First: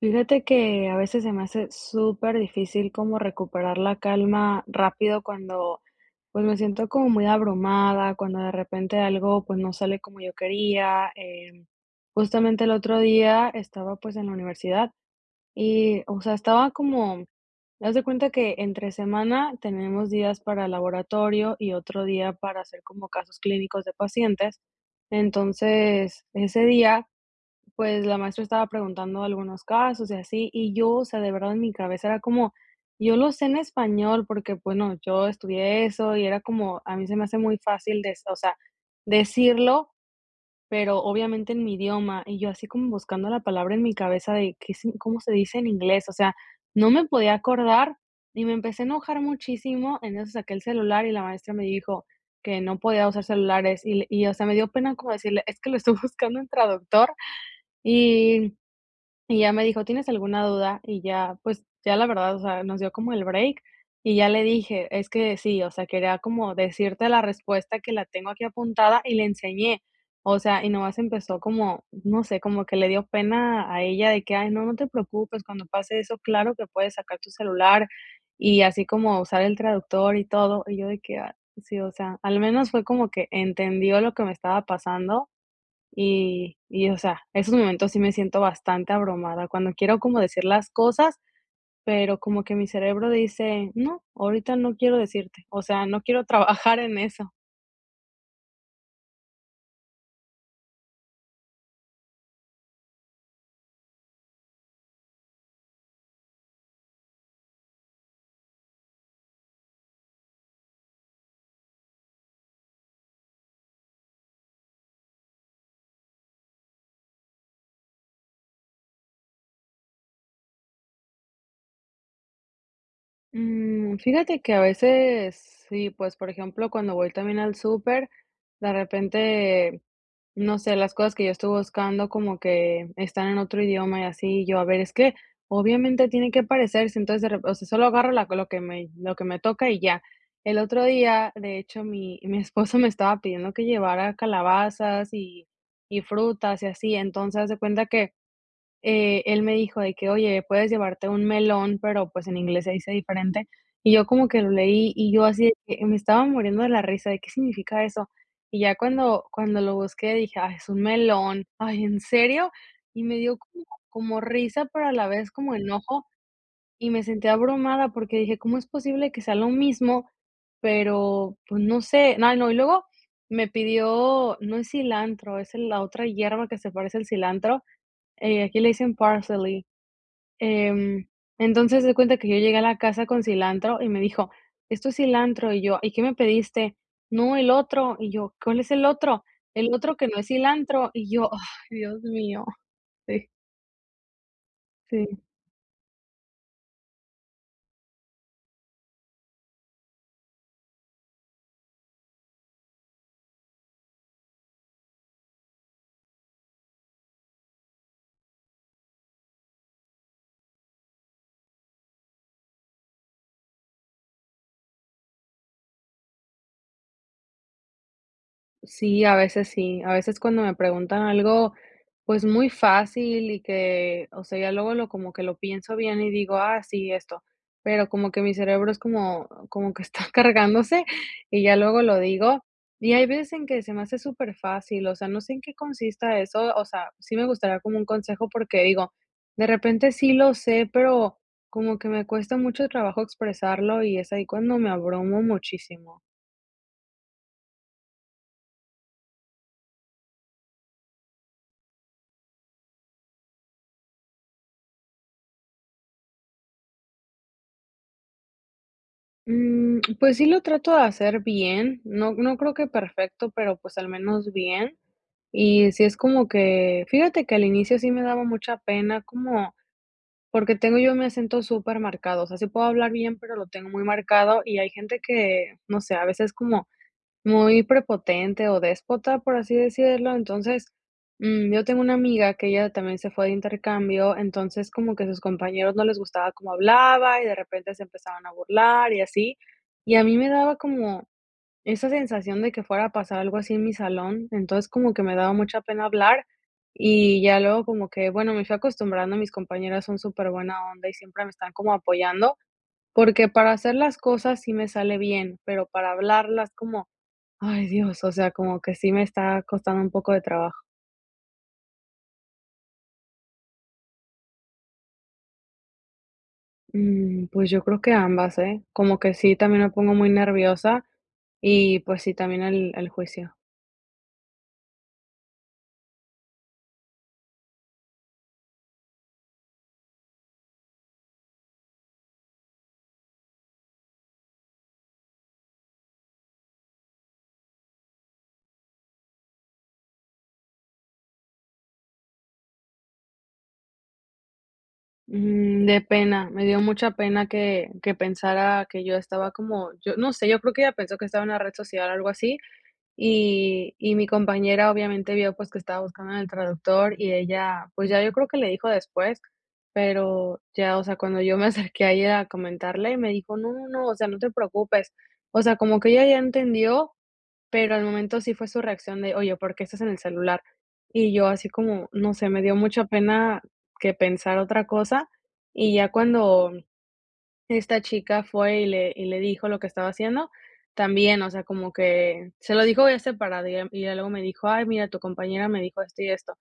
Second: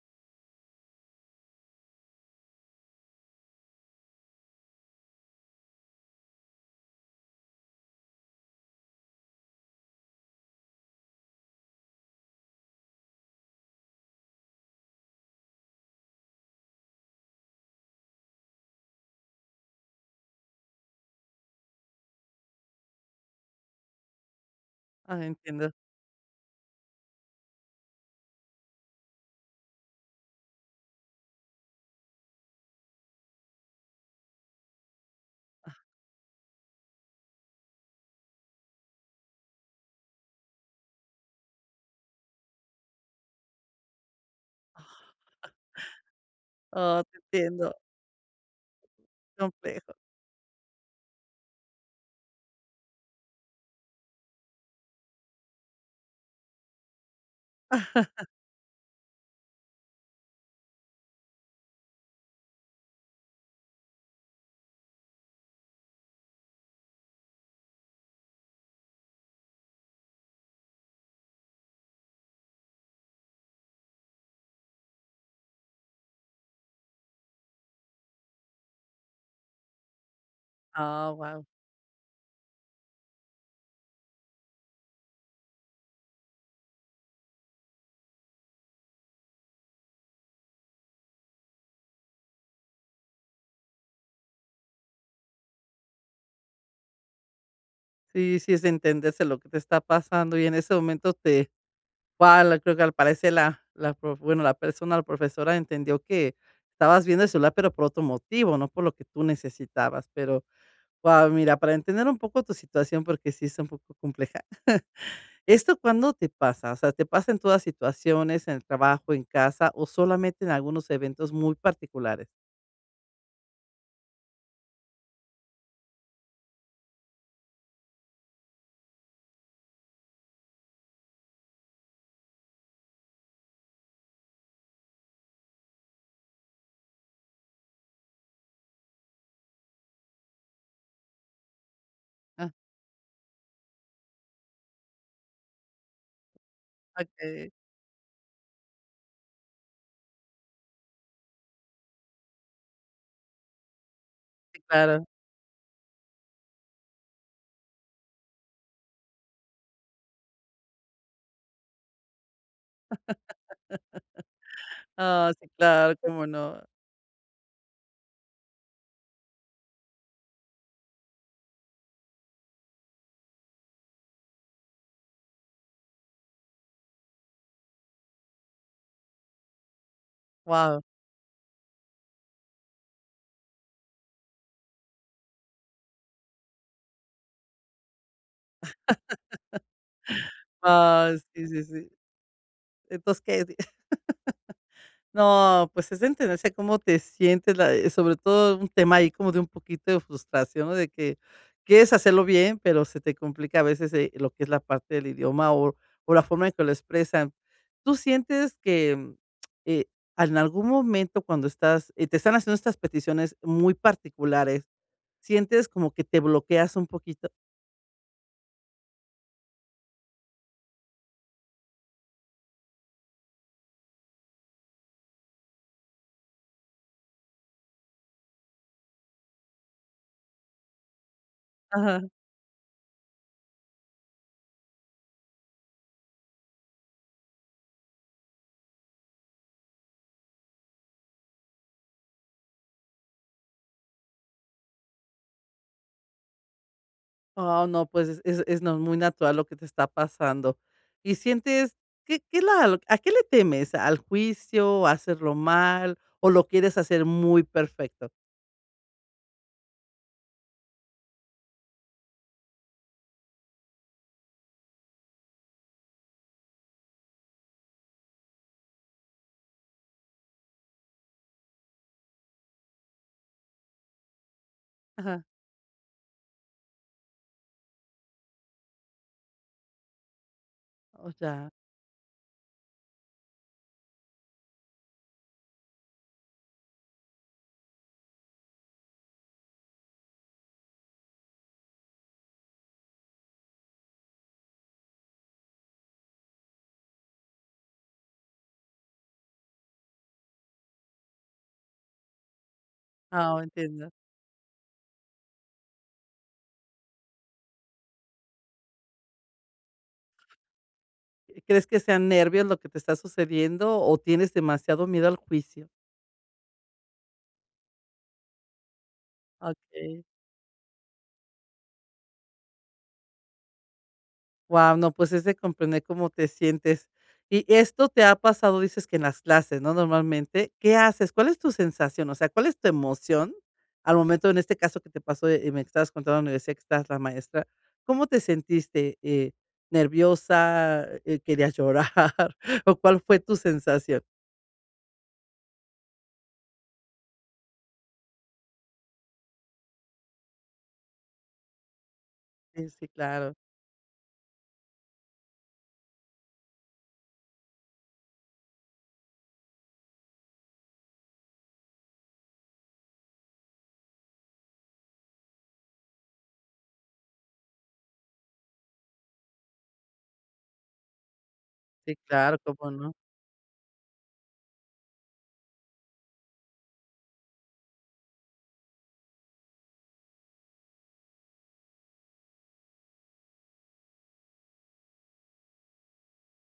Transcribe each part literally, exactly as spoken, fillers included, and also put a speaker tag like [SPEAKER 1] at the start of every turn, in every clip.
[SPEAKER 1] Fíjate que a veces se me hace súper difícil como recuperar la calma rápido cuando pues me siento como muy abrumada, cuando de repente algo pues no sale como yo quería. Em, justamente el otro día estaba pues en la universidad y o sea, estaba como, haz de cuenta que entre semana tenemos días para laboratorio y otro día para hacer como casos clínicos de pacientes.
[SPEAKER 2] Ah, entiendo.
[SPEAKER 1] Entonces, ese día... Pues, la maestra estaba preguntando algunos casos y así, y yo, o sea, de verdad en mi cabeza era como, yo lo sé en español porque, bueno, yo estudié eso y era como, a mí se me hace muy fácil des o sea, decirlo, pero obviamente en mi idioma, y yo así como buscando la palabra en mi cabeza de qué sin cómo se dice en inglés, o sea, no
[SPEAKER 2] Oh,
[SPEAKER 1] me
[SPEAKER 2] te
[SPEAKER 1] podía
[SPEAKER 2] entiendo,
[SPEAKER 1] acordar y me empecé a enojar
[SPEAKER 2] complejo.
[SPEAKER 1] muchísimo, entonces saqué el celular y la maestra me dijo que no podía usar celulares y y, o sea, me dio pena como decirle: "Es que lo estoy buscando en traductor", y y ya me dijo: "¿Tienes alguna duda?", y ya, pues, ya la verdad, o sea, nos dio como el break, y ya le dije: "Es que sí, o sea, quería como decirte la respuesta que la tengo aquí apuntada", y le enseñé, o sea, y nomás empezó como, no sé, como que le dio pena a ella de que: "Ay, no, no te preocupes, cuando pase eso, claro que puedes sacar tu celular", y así como usar el traductor y todo, y yo de
[SPEAKER 2] Ah,
[SPEAKER 1] que: "Ah",
[SPEAKER 2] wow.
[SPEAKER 1] sí, o sea, al menos fue como que entendió lo que me estaba pasando y y, o sea, esos momentos sí me siento bastante abrumada, cuando quiero como decir las cosas, pero como que mi cerebro dice: "No, ahorita no quiero decirte", o sea, no quiero trabajar en eso.
[SPEAKER 2] Sí, sí, es entenderse lo que te está pasando, y en ese momento te wow la creo que al parecer la la prof, bueno, la persona, la profesora entendió que estabas viendo el celular, pero por otro motivo, no por lo que tú necesitabas. Pero wow, mira, para entender un poco tu situación, porque sí es un poco compleja. ¿Esto cuándo te pasa? O sea, ¿te pasa en todas situaciones, en el trabajo, en casa, o solamente en algunos eventos muy particulares?
[SPEAKER 1] Mm, fíjate que a veces sí, pues, por ejemplo, cuando voy también al súper, de repente, no sé, las cosas que yo estoy buscando como que están en otro idioma y así, yo, a ver, es que obviamente tiene que parecerse, entonces, de rep- o sea, solo agarro la- lo que me, lo que me toca y ya. El otro día, de hecho, mi, mi
[SPEAKER 2] Ah,
[SPEAKER 1] esposo me estaba pidiendo que llevara calabazas y, y frutas y así, entonces, haz
[SPEAKER 2] okey.
[SPEAKER 1] de cuenta que eh, él me dijo de que: "Oye, puedes llevarte un melón", pero, pues, en inglés se dice diferente, y yo como que lo
[SPEAKER 2] Sí,
[SPEAKER 1] leí,
[SPEAKER 2] claro.
[SPEAKER 1] y yo así de que me estaba muriendo de la risa, de, ¿qué significa eso? Y ya cuando cuando lo busqué dije: "Ay, es un melón". Ay, ¿en serio? Y me dio como como risa, pero a la vez
[SPEAKER 2] Ah, sí,
[SPEAKER 1] como
[SPEAKER 2] claro,
[SPEAKER 1] enojo,
[SPEAKER 2] cómo no.
[SPEAKER 1] y me sentí abrumada porque dije: "¿Cómo es posible que sea lo mismo?", pero, pues, no sé. Ay, no, y luego me pidió, no es cilantro, es el la otra hierba que se parece al cilantro, eh, aquí le dicen parsley.
[SPEAKER 2] Wow.
[SPEAKER 1] Em, entonces, se cuenta que yo llegué a la casa con cilantro y me dijo: "Esto es cilantro", y yo: "¿Y qué me pediste?". "No, el otro", y yo: "¿Cuál es el otro?". "El otro que no es cilantro", y
[SPEAKER 2] Ah,
[SPEAKER 1] yo:
[SPEAKER 2] sí, sí,
[SPEAKER 1] "Ay,
[SPEAKER 2] sí.
[SPEAKER 1] Dios mío".
[SPEAKER 2] Entonces,
[SPEAKER 1] Sí,
[SPEAKER 2] ¿qué?
[SPEAKER 1] sí.
[SPEAKER 2] No, pues es entenderse cómo te sientes, la eh, sobre todo un tema ahí como de un poquito de frustración, ¿no? De que quieres hacerlo bien, pero se te complica a veces, eh, lo que es la parte del idioma, o o la forma en que lo expresan. ¿Tú sientes que, mm, eh, en algún momento cuando estás, eh, te están haciendo estas peticiones muy particulares, sientes como que te bloqueas un poquito?
[SPEAKER 1] Sí, a veces sí. A veces cuando me preguntan algo, pues, muy fácil y que, o sea, ya luego lo como que lo pienso bien y digo: "Ah, sí, esto". Pero como que mi cerebro es como como que está cargándose y ya luego lo
[SPEAKER 2] Ajá.
[SPEAKER 1] digo. Y hay veces en que se me hace súper fácil. O sea, no sé en qué consista eso, o sea, sí me gustaría como un consejo porque digo, de repente sí lo sé, pero como que me cuesta mucho trabajo expresarlo y es ahí cuando me abrumo muchísimo.
[SPEAKER 2] Oh, no, pues, es es es no, muy natural lo que te está pasando. Y sientes, ¿qué qué la lo- a qué le temes? ¿Al juicio, a hacerlo mal, o lo quieres hacer muy perfecto?
[SPEAKER 1] Mm, pues sí lo trato de hacer bien, no no creo que perfecto, pero, pues, al menos bien. Y sí es como que fíjate que al inicio sí me daba mucha pena, como porque tengo yo mi acento súper marcado, o sea, sí puedo hablar bien, pero lo tengo muy marcado, y hay gente
[SPEAKER 2] Ajá,
[SPEAKER 1] que, no sé, a veces como muy prepotente o déspota, por así decirlo. Entonces,
[SPEAKER 2] o ya.
[SPEAKER 1] mm, yo tengo una amiga que ella también se fue de intercambio, entonces como que sus compañeros no les gustaba cómo hablaba y de repente se empezaban a burlar y así. Y a mí me daba como esa sensación de que fuera a pasar algo así en mi salón, entonces como que me daba mucha pena hablar y ya luego como que, bueno, me fui acostumbrando, mis compañeras son súper buena onda y siempre me están como apoyando, porque
[SPEAKER 2] Ah,
[SPEAKER 1] para hacer
[SPEAKER 2] entiendo.
[SPEAKER 1] las cosas sí me sale bien, pero para hablarlas como Ay, Dios, o sea, como que sí me está costando un poco de trabajo.
[SPEAKER 2] ¿Crees que sean nervios lo que te está sucediendo, o tienes demasiado miedo al juicio?
[SPEAKER 1] Mm, pues yo creo que ambas, ¿eh? Como que sí, también me pongo
[SPEAKER 2] Okey.
[SPEAKER 1] muy nerviosa y pues sí, también el, el juicio.
[SPEAKER 2] Wow, no, pues es de comprender cómo te sientes. Y esto te ha pasado, dices que en las clases, ¿no? Normalmente, ¿qué haces? ¿Cuál es tu sensación? O sea, ¿cuál es tu emoción al momento, en este caso que te pasó, eh, y me estabas contando en la universidad que estás la maestra? ¿Cómo te sentiste? Eh, ¿nerviosa? Eh, ¿querías llorar? ¿O cuál fue tu sensación?
[SPEAKER 1] Mm, de pena, me dio mucha pena que, que pensara que yo estaba como, yo no sé, yo creo que ella pensó que estaba en una red social o algo así.
[SPEAKER 2] Sí, sí, claro.
[SPEAKER 1] Y y mi compañera obviamente vio, pues, que estaba buscando en el traductor y ella, pues, ya yo creo que le dijo después, pero ya, o sea, cuando yo me acerqué a ella a comentarle, me dijo: "No, no, no, o sea, no te preocupes". O sea, como que ella ya entendió, pero al momento sí fue su reacción de: "Oye, ¿por qué estás en el celular?". Y yo así como,
[SPEAKER 2] Sí,
[SPEAKER 1] no sé,
[SPEAKER 2] claro,
[SPEAKER 1] me dio
[SPEAKER 2] cómo
[SPEAKER 1] mucha
[SPEAKER 2] no.
[SPEAKER 1] pena que pensar otra cosa, y ya cuando esta chica fue y le y le dijo lo que estaba haciendo. También, o sea, como que se lo dijo ya separado, y ya y luego me dijo: "Ay, mira, tu compañera me dijo esto y esto".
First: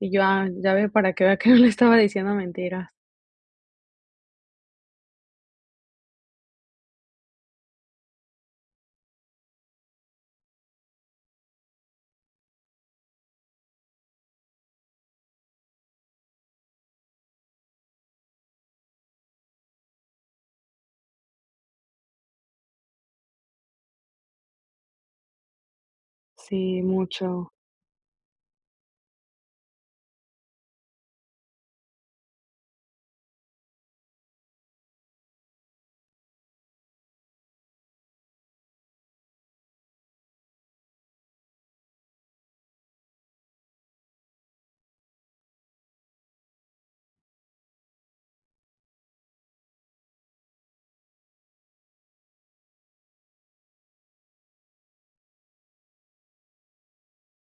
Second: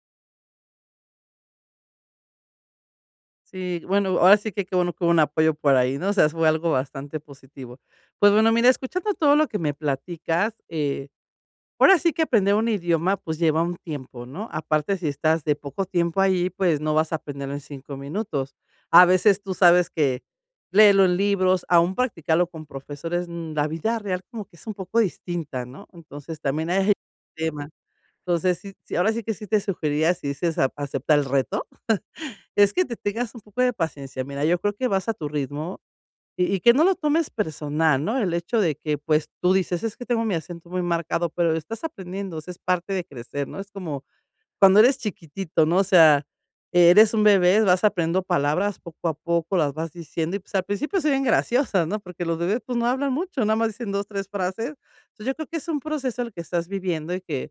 [SPEAKER 1] Y yo: "Ah, ya ve, para que vea que no le estaba diciendo mentiras".
[SPEAKER 2] Sí, bueno, ahora sí que qué bueno que hubo un apoyo por ahí, ¿no? O sea, fue algo bastante positivo. Pues bueno, mira, escuchando todo lo que me platicas, eh, ahora sí que aprender un idioma, pues, lleva un tiempo, ¿no? Aparte, si estás de poco tiempo ahí, pues, no vas a aprenderlo en cinco minutos. A veces tú sabes que léelo en libros, aún practicarlo con profesores, mm, la vida real como que es un poco distinta, ¿no? Entonces, también hay
[SPEAKER 1] Sí, mucho.
[SPEAKER 2] tema. Entonces, sí sí, ahora sí que sí te sugeriría, si dices a acepta el reto, es que te tengas un poco de paciencia. Mira, yo creo que vas a tu ritmo, y y que no lo tomes personal, ¿no? El hecho de que, pues, tú dices: "Es que tengo mi acento muy marcado", pero estás aprendiendo, o sea, es parte de crecer, ¿no? Es como cuando eres chiquitito, ¿no? O sea, eres un bebé, vas aprendiendo palabras poco a poco, las vas diciendo y, pues, al principio se ven graciosas, ¿no? Porque los bebés, pues, no hablan mucho, nada más dicen dos tres frases. Entonces, yo creo que es un proceso el que estás viviendo y que,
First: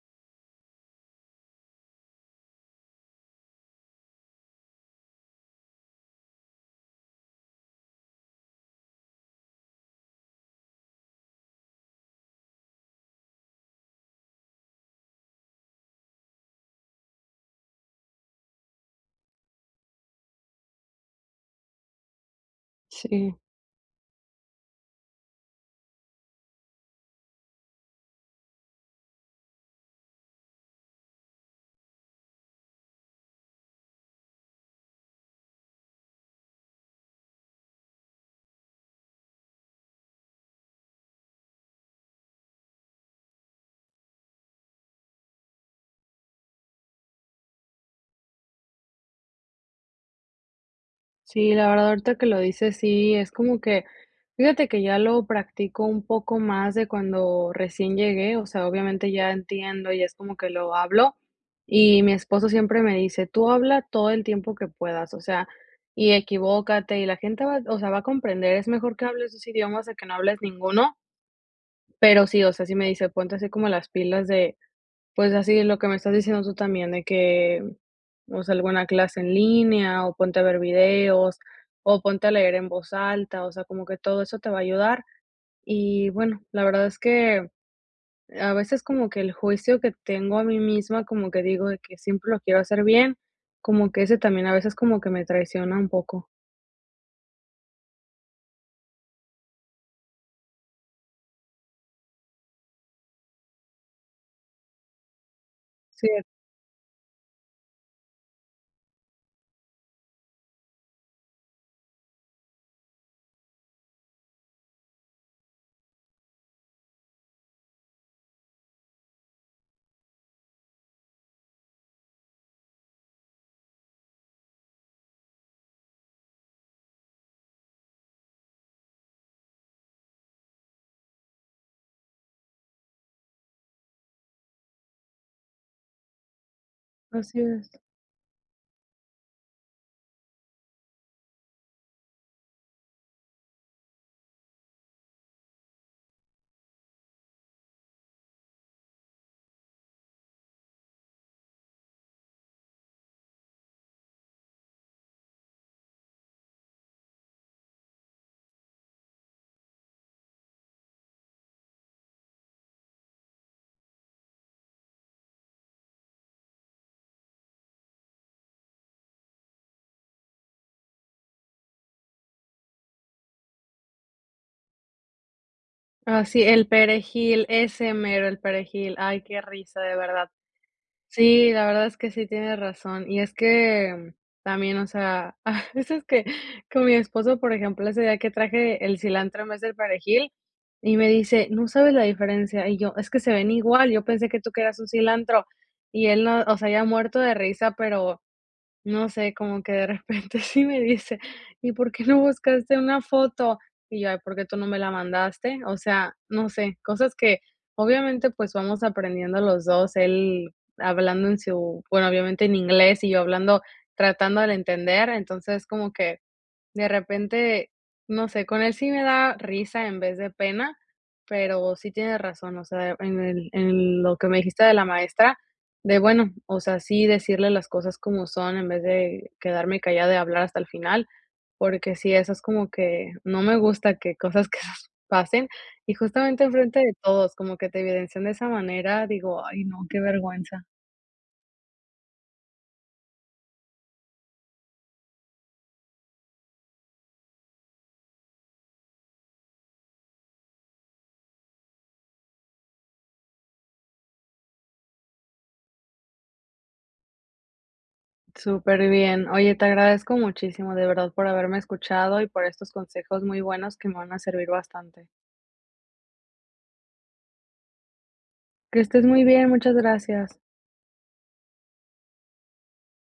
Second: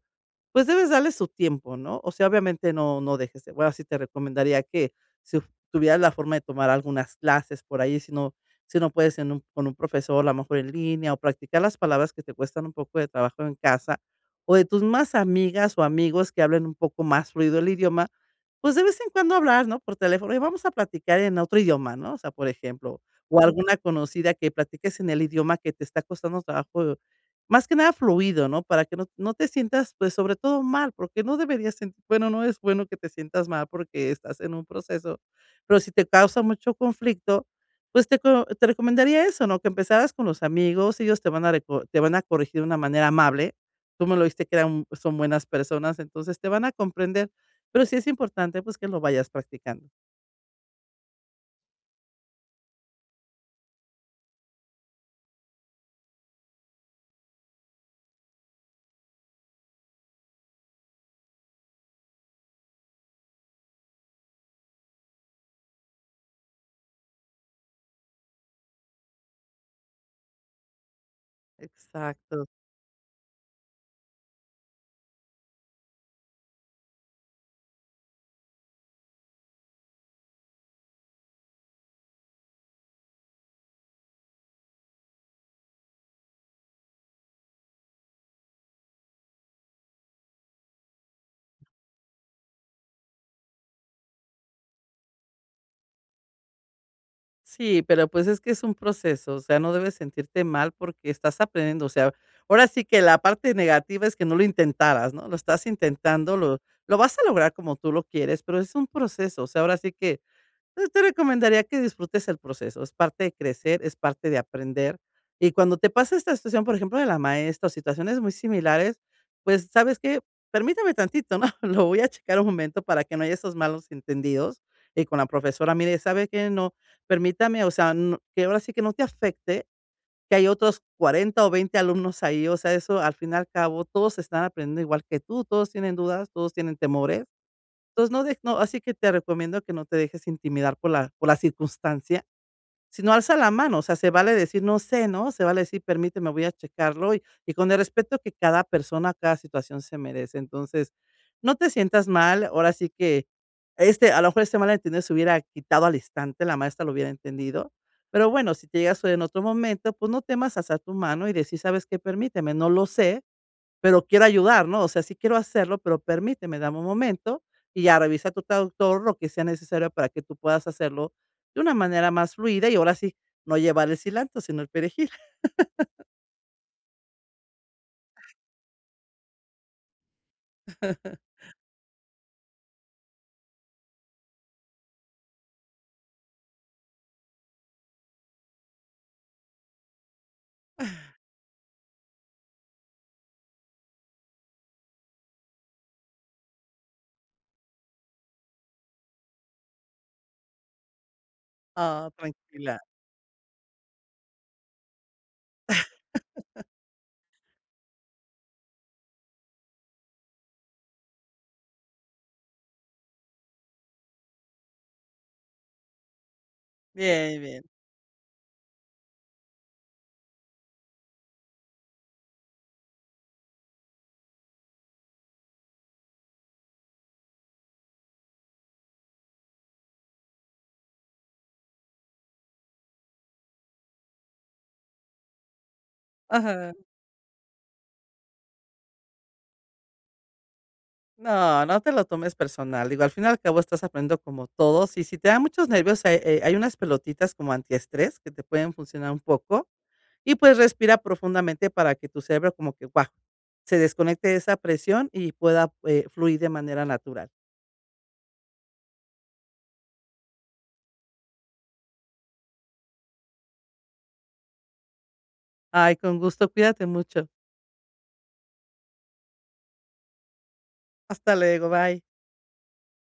[SPEAKER 2] pues, debes darle su tiempo, ¿no? O sea, obviamente no no dejes de bueno, sí te recomendaría que si uf- tuvieras la forma de tomar algunas clases por ahí, si no si no puedes en un con un profesor, a lo mejor en línea, o practicar las palabras que te cuestan un poco de trabajo en casa, o de tus más amigas o amigos que hablen un poco más fluido el idioma, pues, de vez en cuando hablar, ¿no? Por teléfono, y vamos a platicar en otro idioma, ¿no? O sea, por ejemplo,
[SPEAKER 1] Sí.
[SPEAKER 2] o alguna conocida que platiques en el idioma que te está costando trabajo más que nada fluido, ¿no? Para que no no te sientas, pues, sobre todo mal, porque no deberías sentir bueno, no es bueno que te sientas mal porque estás en un proceso, pero si te causa mucho conflicto, pues, te co te recomendaría eso, ¿no? Que empezaras con los amigos, ellos te van a reco te van a corregir de una manera amable. Tú me lo viste que eran son buenas personas, entonces te van a comprender, pero sí es importante, pues, que lo vayas practicando.
[SPEAKER 1] Sí, la verdad, ahorita que lo dices, sí, es como que, fíjate que ya lo practico un poco más de cuando recién llegué, o sea, obviamente ya entiendo y es como que lo hablo. Y mi esposo siempre me dice, tú habla todo el tiempo que puedas, o sea, y equivócate y la gente va, o sea, va a comprender, es mejor que hables dos idiomas a que no hables ninguno, pero sí,
[SPEAKER 2] Exacto.
[SPEAKER 1] o sea, sí me dice, ponte así como las pilas de, pues así lo que me estás diciendo tú también, de que, o sea, alguna clase en línea, o ponte a ver videos, o ponte a leer en voz alta, o sea, como que todo eso te va a ayudar. Y bueno, la verdad es que a veces como que el juicio que tengo a mí misma, como que digo de que siempre lo quiero hacer bien, como que ese también a veces como que me traiciona un poco.
[SPEAKER 2] Sí, pero pues es que es un proceso, o sea, no debes sentirte mal porque estás aprendiendo, o sea, ahora sí que la parte negativa es que no lo intentaras, ¿no? Lo estás
[SPEAKER 1] Sí,
[SPEAKER 2] intentando, lo, lo vas a lograr como tú lo quieres, pero es un proceso, o sea, ahora sí que yo te recomendaría que disfrutes el proceso, es parte de crecer, es parte de aprender. Y cuando te pasa esta situación, por ejemplo, de la maestra o situaciones muy similares, pues, ¿sabes que permítame tantito, ¿no? Lo voy a checar un momento para que no haya esos malos entendidos. Y con la profesora, mire, ¿sabe que no, permítame, o sea, no que ahora sí que no te afecte que hay otros cuarenta o veinte alumnos ahí, o sea, eso al fin y al cabo todos están aprendiendo igual que tú, todos tienen dudas, todos tienen temores.
[SPEAKER 1] así es.
[SPEAKER 2] Entonces, no de no, así que te recomiendo que no te dejes intimidar por la por la circunstancia, sino alza la mano, o sea, se vale decir: "No sé", ¿no? Se vale decir: "Permíteme, voy a checarlo", y y con el respeto que cada persona, cada situación se merece. Entonces, no te sientas mal, ahora sí que, este, a lo mejor este malentendido se hubiera quitado al instante, la maestra lo hubiera entendido, pero bueno, si te llega a en otro momento, pues no temas alzar tu mano y decir: "¿Sabes qué? Permíteme, no lo sé, pero quiero ayudar, ¿no? O sea, sí quiero hacerlo, pero permíteme, dame un momento y ya revisa tu traductor lo que sea necesario para que tú puedas hacerlo de una manera más fluida y ahora sí, no llevar el cilantro, sino el perejil."
[SPEAKER 1] Ah, sí, el perejil, ese mero, el perejil. Ay, qué risa, de verdad. Sí, la verdad es que sí tienes razón. Y es que también, o sea, a veces que con mi esposo, por ejemplo, ese día que traje el cilantro en vez del perejil, y me dice: "¿No sabes la diferencia?". Y yo: "Es que se ven igual, yo pensé que tú querías un cilantro". Y él no, o sea, ya muerto de risa, pero no sé, como que de repente sí me dice: "¿Y por qué
[SPEAKER 2] Ah,
[SPEAKER 1] no buscaste
[SPEAKER 2] tranquila.
[SPEAKER 1] una foto?". Y yo: "Ay, ¿por qué tú no me la mandaste?". O sea, no sé, cosas que obviamente, pues, vamos aprendiendo los dos él hablando en su bueno, obviamente en inglés y yo hablando tratando de entender, entonces como que de
[SPEAKER 2] Bien, bien.
[SPEAKER 1] repente, no sé, con él sí me da risa en vez de pena, pero sí tienes razón, o sea, en el en lo que me dijiste de la maestra, de bueno, o sea, sí decirle las cosas como son en vez de quedarme callada y hablar hasta el final, porque sí, eso es como que no me gusta que cosas que pasen y justamente
[SPEAKER 2] Ajá.
[SPEAKER 1] enfrente de todos, como que te evidencian de esa manera, digo: "Ay no, qué vergüenza".
[SPEAKER 2] No, no te lo tomes personal. Digo, al fin y al cabo estás aprendiendo como todos. Y si te da muchos nervios, hay, eh, hay unas pelotitas como antiestrés que te pueden funcionar un poco. Y pues respira profundamente para que tu cerebro como que, guau, se desconecte de esa presión y pueda, eh, fluir de manera natural.
[SPEAKER 1] Súper bien. Oye, te agradezco muchísimo, de verdad, por haberme escuchado y por estos consejos muy buenos que me van a servir bastante.
[SPEAKER 2] Ay, con gusto, cuídate mucho.
[SPEAKER 1] Que estés muy bien, muchas gracias.
[SPEAKER 2] Hasta luego, bye.